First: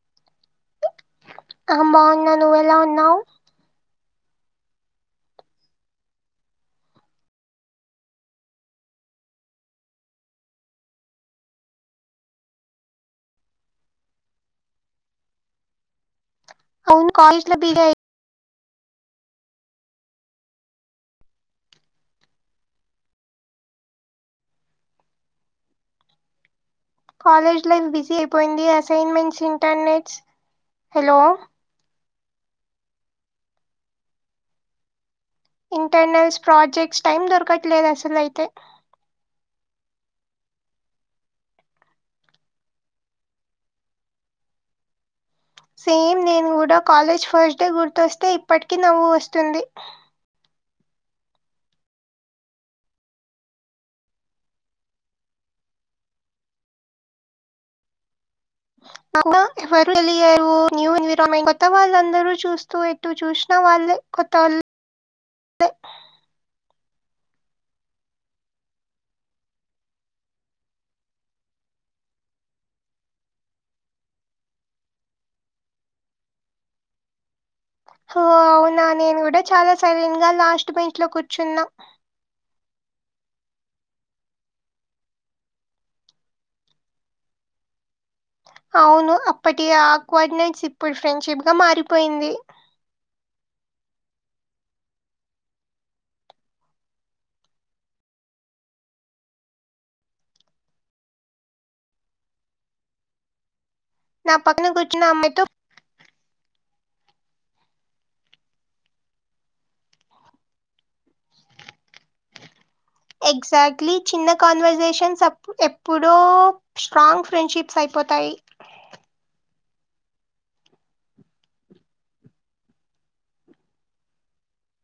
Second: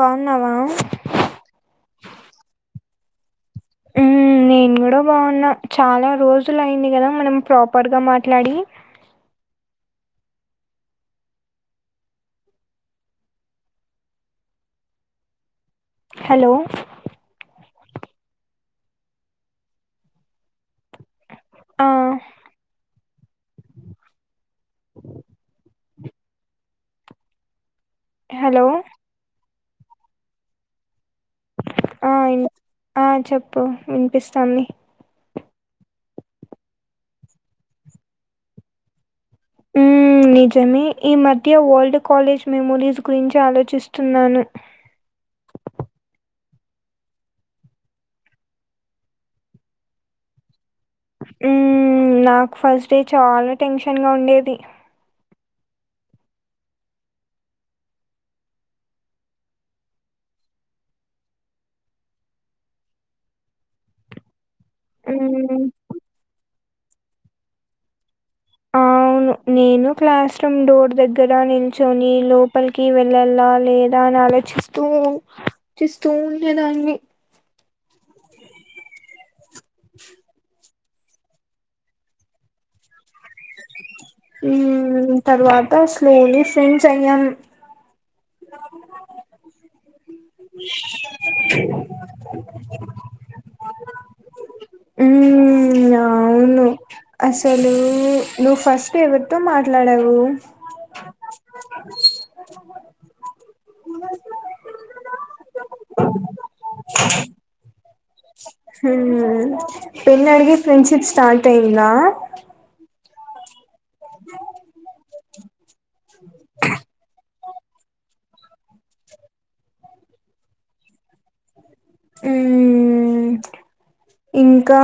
బాగున్నావా ఆ బావున్నా నువ్వెలా ఉన్నావ్ ఉమ్ నే నేను కూడా బాగున్నా చాలా రోజులు అయింది కదా మనం ప్రాపర్గా మాట్లాడి హలో అవును కాల్ లిస్ట్ లో బీసీ ఆ [inaudible] కాలేజ్ లైఫ్ బిజీ అయిపోయింది హలో అసైన్మెంట్స్ ఇంటర్నెట్స్ హలో ఆ ఆ చెప్పు వినిపిస్తాంది ఇంటర్నల్స్ ప్రాజెక్ట్స్ టైం దొరకట్లేదు అసలు అయితే ఉమ్ నిజమే ఈ మధ్య ఓల్డ్ కాలేజ్ మెమోరీస్ గురించి ఆలోచిస్తున్నాను సేమ్ నేను కూడా కాలేజ్ ఫస్ట్ డే గుర్తొస్తే ఇప్పటికి నవ్వు వస్తుంది [inaudible] ఉమ్ నాకు ఫస్ట్ డే చాలా టెన్షన్ గా ఉండేది [inaudible] [unintelligible] కొత్తవాళ్లు ఉమ్ అవును నేను క్లాస్ రూం డోర్ దగ్గర నిల్చొని లోపలికి వెళ్ళలా లేదా అని ఆలోచిస్తూ చిస్తూ ఉండే దాన్ని హో అవునా నేను కూడా చాలా సైలెంట్ గా లాస్ట్ ఇంట్లో కూర్చున్నా హమ్ తర్వాత స్లోలీ ఫ్రెండ్ అయ్యాం అవును అప్పటి ఆ కోర్డినేట్స్ ఇప్పుడు ఫ్రెండ్షిప్ గా మారిపోయింది ఉమ్ అవు అవును అసలు నువ్వు ఫస్ట్ ఎవరితో మాట్లాడావు నా పక్కన కూర్చున్న అమ్మాయితో [unintelligible] ఉమ్ పెన్నఅడిగి ఫ్రెండ్షిప్ స్టార్ట్ అయింద ఎక్సెక్ట లీ చిన్న కాన్వర్సేషన్స్ ఎప్పుడో స్ట్రాంగ్ ఫ్రెండ్షిప్స్ అయిపోతాయి ఉమ్ ఇంకా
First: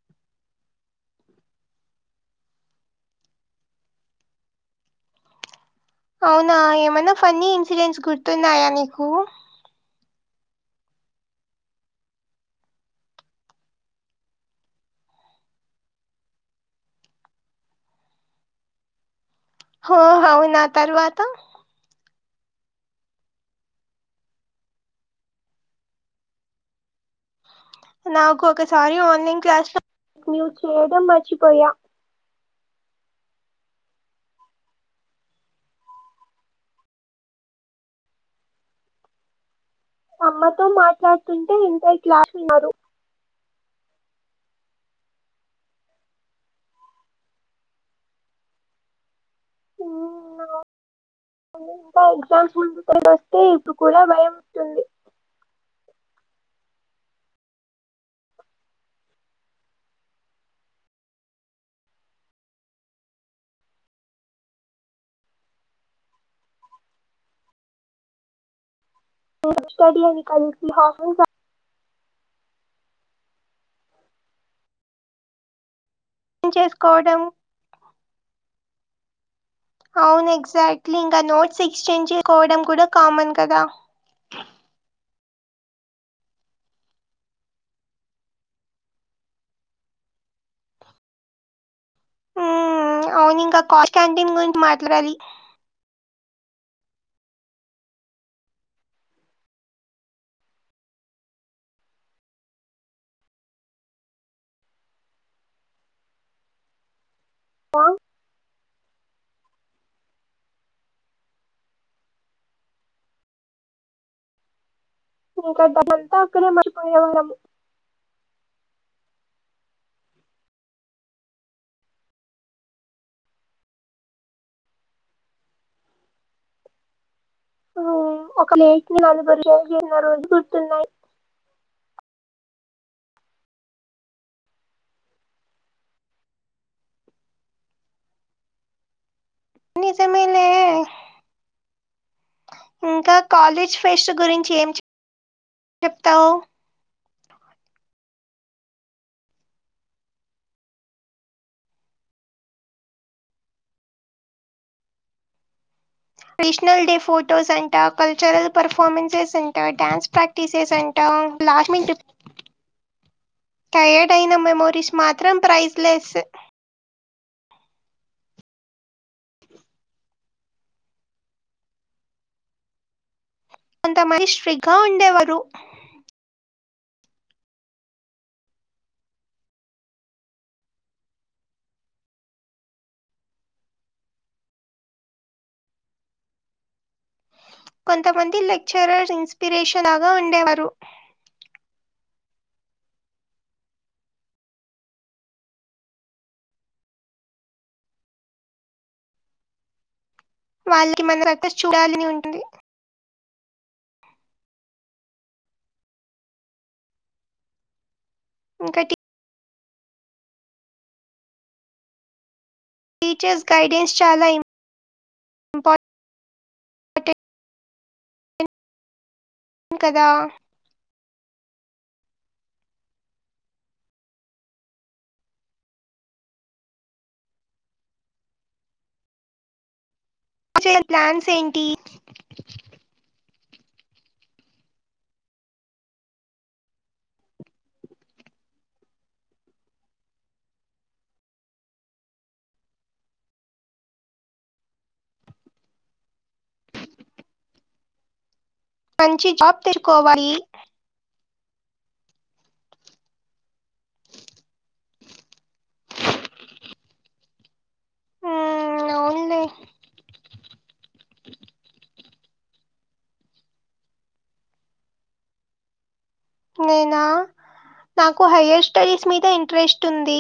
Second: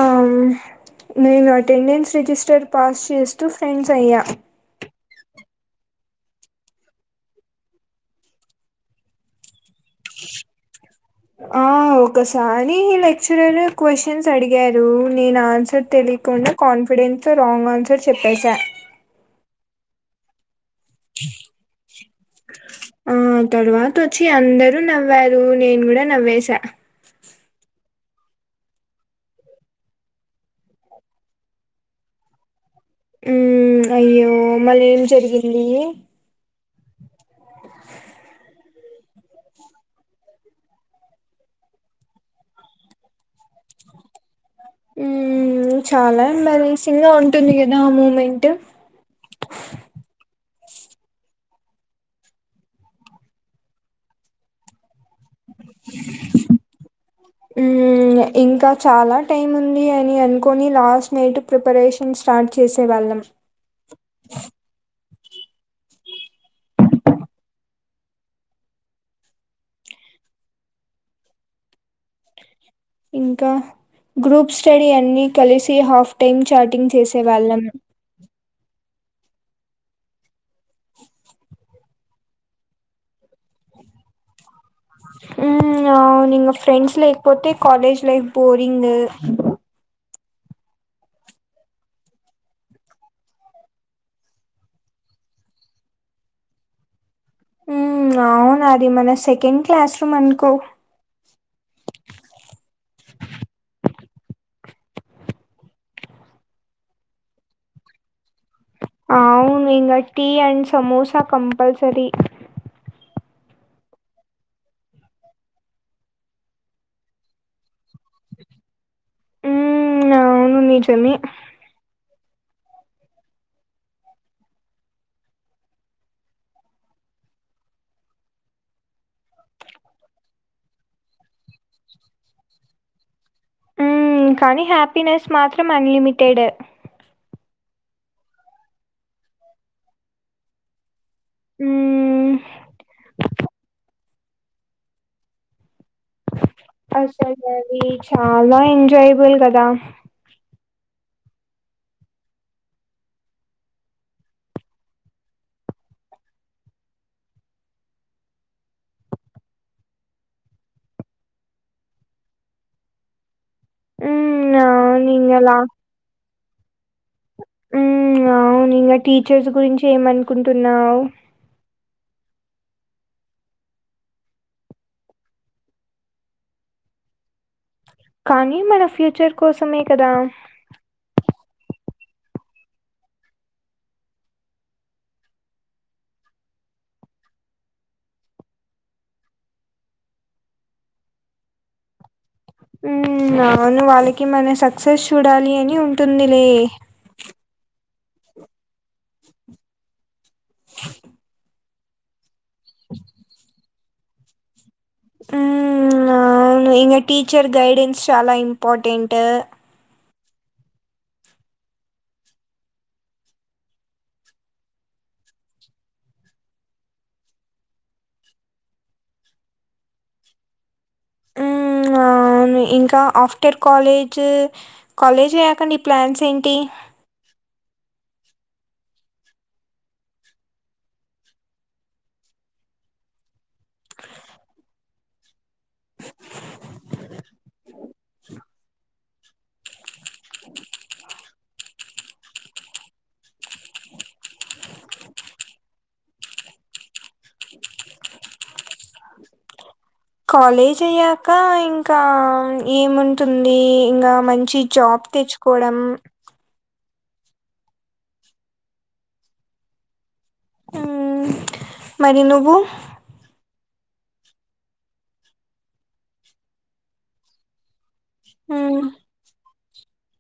నేను అటెండెన్స్ రిజిస్టర్ పాస్ చేస్తూ ఫ్రెండ్స్ అయ్యా అవునా ఏమైనా ఫన్నీ ఇన్సిడెంట్స్ గుర్తున్నాయా నీకు ఆ ఒకసారి లెక్చరర్ క్వశ్చన్స్ అడిగారు నేను ఆన్సర్ తె తెలియకుండా కాన్ఫిడెన్స్ తో రాంగ్ ఆన్సర్ చెప్పేశా హో అవునా తర్వాత ఆ తర్వాత వచ్చి అందరు నవ్వారు నేను కూడా నవ్వేసా నాకు ఒకసారి ఆన్లైన్ క్లాస్ లో మ్యూట్ చేయడం మర్చిపోయా ఉ అయ్యో మళ్ళి ఏం జరిగింది బియ్యం చెరుగుడు అమ్మతో మాట్లాడుతుంటే ఇంత క్లాస్ విన్నాడు ఉ చాలా ఇన్ బ్యాలెన్స్ గా ఉంటుంది కదా ఆ మూమెంట్ బియ్యం చెరుగులు కొన్ని ఇంకా ఎగ్జామ్స్ ముందుగ వస్తే ఇప్పుడు కూడా భయం వుంటుంది ఉ ఇంకా చాలా టైం ఉంది అని అనుకని లాస్ట్ నైట్ ప్రిపరేషన్ స్టార్ట్ చేసేవాళ్ళం ఉ హు ఎగ్జామ్ కి హాఫన్ నవర్ టైం ఉంది ఇంకా గ్రూప్ స్టడీ అన్ని కలిసి హాఫ్ టైమ్ చాటింగ్ చేసుకోవడం చేసేవాళ్ళం అవును ఎగ్జాక్ట్లీ ఇంకా నోట్స్ ఎక్స్చేంజ్ చేసుకోవడం కూడా కామనే కదా ఉ అవునా అవును మా ఫ్రెండ్స్ లేకపోతే కాలేజ్ లైఫ్ బోరింగ్ గా ఉంటుంది ఉ అవును ఇంకా కాస్ట్ క్యాంటీన్ గురించి మాట్లాడాలి ఉ అవునా అది మన సెకండ్ క్లాస్ రూమ్ అనుకో డోర్ సౌండ్ ఆ అవును ఇంకా టీ అండ్ సమోసా కంపల్సరీ ఇంకా డబ్బంతా అక్కడే మర్చిపోయే వాళ్ళము ఉ అవును నిజమే ఒక ప్లేట్ నలుగురీ షేర్ చేసినా రోజులు గుర్తున్నాయి ఉ కానీ హ్యాపీనెస్ మాత్రం అన్ లిమిటెడ్ నిజమేలే మ్మ్ ఇంకా కాలేజ్ ఫెస్టివల్ గురించి ఏం చెప్తారు అసలు అవి చాలా ఎంజాయ్ బుల్ కదా నేషనల్ డే ఫొటోస్ అంట కల్చరల్ పర్ఫార్మెన్సెస్ అంట డ్యాన్స్ ప్రాక్టీసెస్ అంట లాస్ట్ మనెట్ టయర్డ్ అయిన మ్మ్ మెమోరీస్ అవును మాత్రం ప్రైజ్ లెస్ ఉ అవును ఇంకా టీచర్స్ గురించి ఏమనుకుంటున్నావ్ కొంత మంది స్ట్రిక్ట్ గా ఉండేవారు కానీ మన ఫ్యూచర్ కోసమే కదా కొంతమంది లెక్చరర్ ఇన్స్పిరేషన్ లాగా ఉండేవారు ఉ అవును వాళ్ళకి మన సక్సెస్ చూడాలి అని ఉంటుందిలే ఉ ఉ హు వాళ్ళకి మన సక్సెస్ చూడాలని ఉంటుంది కదా ఉ హు ఉ అవును ఇగ టీచర్ గైడెన్స్ చాలా ఇంకా ఇంపార్టెంట్ టీచర్స్ గైడెన్స్ చాలా ఇంపార్టెంట్ ఇంపార్టెన్స్ ఉంటదా ఉ ఆ ఇంకా ఆఫ్టర్ కాలేజ్ కాలేజ్ అయ్యాక మీ ప్లాన్స్ ఏంటి ఆచే ప్లాన్స్ ఏంటి మంచి జాబ్ తెచ్చుకోవాలి కాలేజ్ అయ్యాక ఇకా ఇంకా ఏముంటుంది ఇంకా మంచి జాబ్ తెచ్చుకోవడం. ఆ అవున్లే ఉ మరి నువ్వు నేనా నాకు హయ్యర్ హ్మ్. స్టడీస్ మీద ఇంట్రెస్ట్ ఉంది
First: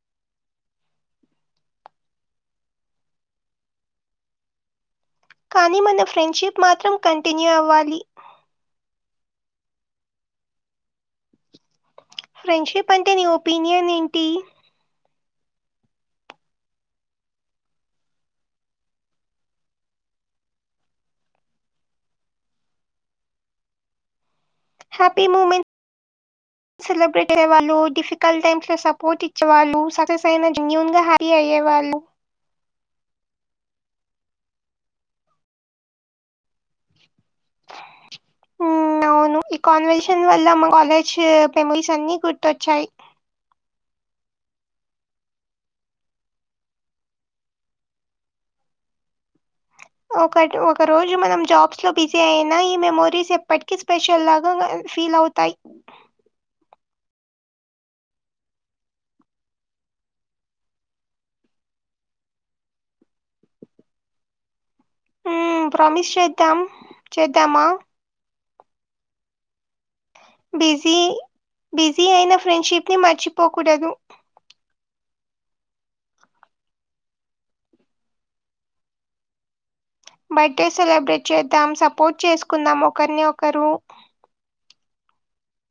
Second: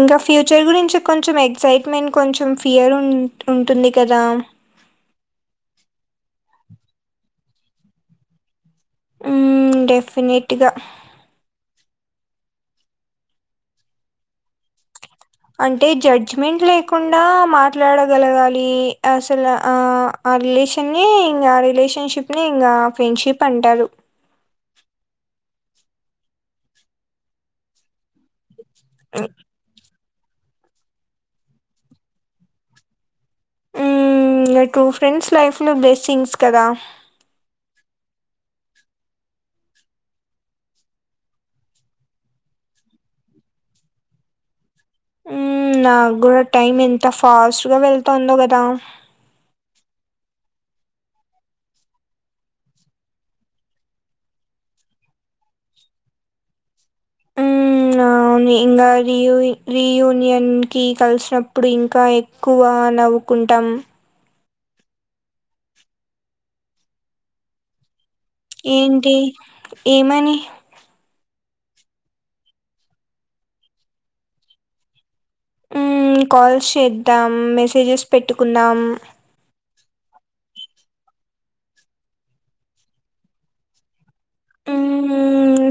ఇంకా ఫ్యూచర్ గురించి కొంచెం ఎగ్జైట్మెంట్ కొంచెం ఫియర్ ఉ ఉంటుంది కదా కానీ మన ఫ్రెండ్షిప్ మాత్రం కంటిన్యూ అవ్వాలి. ఉ డెఫినెట్గా ఫ్రెండ్షిప్ అంటే నీ ఒపీనియన్ ఏంటి అంటే జడ్జ్మెంట్ లేకుండా మాట్లాడగలగాలి అసలు ఆ ఆ రిలేషన్ ని ఇంకా రిలేషన్షిప్ ని ఇంకా ఫ్రెండ్షిప్ అంటారు. హపీ మూమెట్ సెలిబ్రేట్ వాళ్ళు డి టైమ్ లో సపోర్ట్ ఇచ్చేవాళ్ళు సైజ్ నా నన్యూన్గా హాయి అయే వాళ్ళు నా టూ ఫ్రెండ్స్ లైఫ్ లో బ్లెస్సింగ్స్ కదా మ్మ్, అవును ఈ కాన్వెన్షన్ వల్ల మా కాలేజ్ మెమరీస్ అన్ని గుర్తొచ్చాయి నాకు కూడా టైమ్ ఎంత ఫాస్టుగా వెళ్తుందో కదా ఒకటి ఒక రోజు మనం జాబ్స్ లో బిజీ అయినా ఈ మెమోరీస్ ఎప్పటికీ స్పెషల్ లాగా ఫీల్ అవుతాయి ఉ ఇంకా ర రియూనియన్ కి కలిసినప్పుడు ఇంకా ఎక్కువ నవ్వుకుంటాం ప్రామిస్ చేద్దాం చేద్దామా ఏంటి ఏమని బిజీ బిజీ అయిన ఫ్రెండ్షిప్ ని మర్చిపోకూడదు కాల్స్ చేద్దాం మెసేజెస్ పెట్టుకుందాం బర్త్డే సెలబ్రేట్ చేద్దాం సపోర్ట్ చేసుకుందాం ఒకరిని ఒకరు ఉ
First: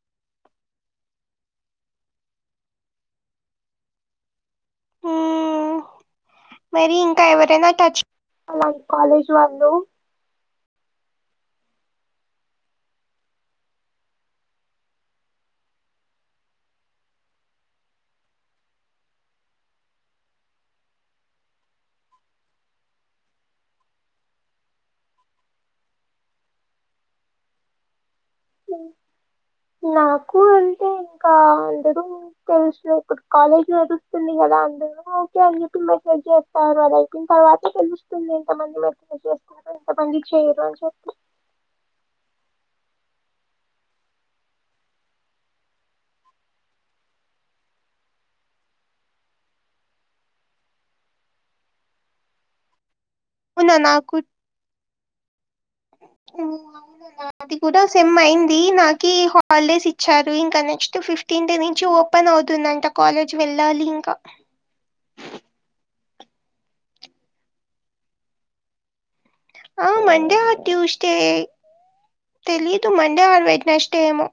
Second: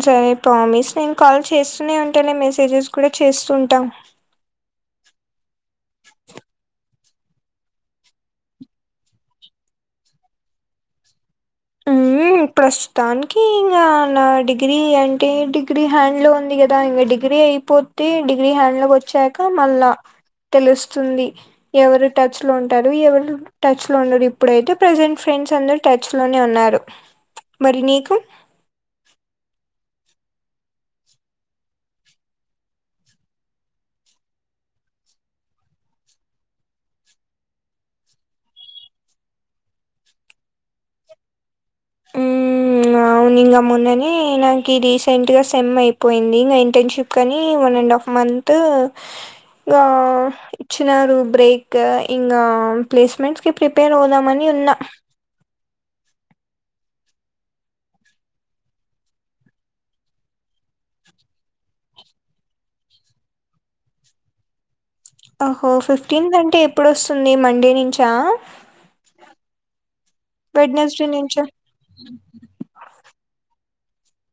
సరే పమిస్ నేను కాల్ చేస్తూనే ఉంటానే మెసేజెస్ కూడా చేస్తూ ఉంటా మ్మ్, మరి ఇంకా ఎవరైనా టచ్ [unintelligible] కాలేజ్ వాళ్ళు ఉమ్ ప్రస్తుతానికి ఇంకా నా డిగ్రీ అంటే డిగ్రీ హ్యాండ్ లో ఉంది కదా ఇంకా డిగ్రీ అయిపోతే డిగ్రీ హ్యాండ్ లోకి వచ్చాక మళ్ళా తెలుస్తుంది ఎవరు టచ్ లో ఉంటారు ఎవరు టచ్ లో ఉండరు ఇప్పుడైతే ప్రసెంట్ ఫ్రె ఫ్రెండ్స్ అందరు టచ్ లోనే ఉన్నారు మరి నీకు నాకు అంటే ఇంకా అందరూ తెలిసిన ఇప్పుడు కాలేజీ నడుస్తుంది అందురు ఓకే అని చెప్పి మెసేజ్ చేస్తారు అది అయిపోన తర్వాత తెలుస్తుంది ఇంత మంది మెసేజ్ ఎంత మంది చేయరు అని చెప్పి హు అవును ఇంక మొన్నని నాకి రీసెంట్ గా సెమ్ అయిపోయింది ఇంకా ఇంటర్న్షిప్ కని ఎండ్ ఆఫ్ మంతూ ఇంగా ఇచ్చినారు బ్రేక్ ఇంగా ప్లేస్మెంట్స్ కి అవునా ప్రిపేర్ నాకు అవుదామని ఉన్నా [inaudible] అది కూడా సెమ్ అయింది నాకి హాలిడేస్ ఇచ్చారు ఇంకా నెక్స్ట్ ఫిఫ్ట్ [unintelligible] నుంచి ఓపెన్ అవుతుందంట కాలేజ్ వెళ్ళాలి ఇంకా అహో ఫిఫ్టీన్త్ అంటే ఎప్పుడుస్తుంది మండే నుంచా ఆ మండే ఆర్ వెడ్‌నెస్‌డే ట్యూస్డే నుంచా? తెలిదు [unintelligible] [unintelligible] వెడ్నెస్డేమో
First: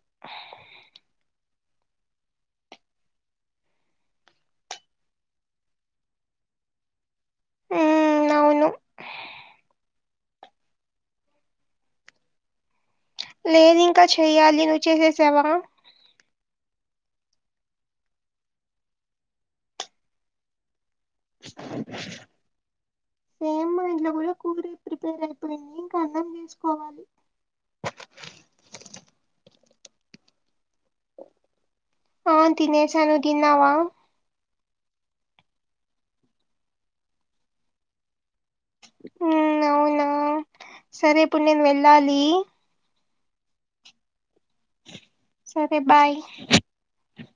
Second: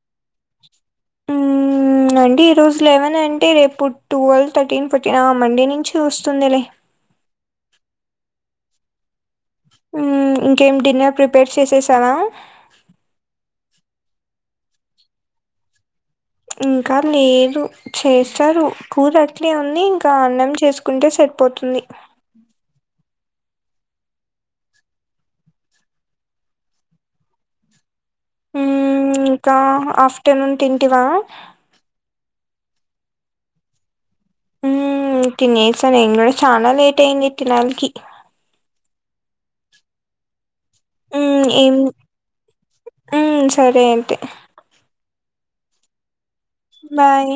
ఉ అంటే ఈరోజు లెవెన్ అంటే రేపు టువెల్వ్ థర్టీన్ ఫర్టీన్ ఆ మండే నుంచి వస్తుందిలే అవును ఇంకేమి డిన్నర్ ప్రిపేర్ చేసేసావ లేదు ఇంకా చెయ్యాలి నువ్వు చేసేసావ ఇంకా లేదు చేస్తారు కూర అట్లే ఉంది ఇంకా అన్నం చేసుకు ఉంటే సరిపోతుంది సేమ్ మా ఇంట్లో కూడా కూరే ప్రిపేర్ అయిపోయింది ఇంకా అన్నం చేసుకోవాలి ఇంకా ఆఫ్టర్నూన్ తింటివ ఆ తినేసాను నువ్వు తిన్నావ తినేసా నేను కూడ చానా లేట్ అయింది తినాలికి ఉ అవునా సరే ఇప్పుడు నేను వెళ్ళాలి ఉ సరే అయితే సరే బాయ్ బాయ్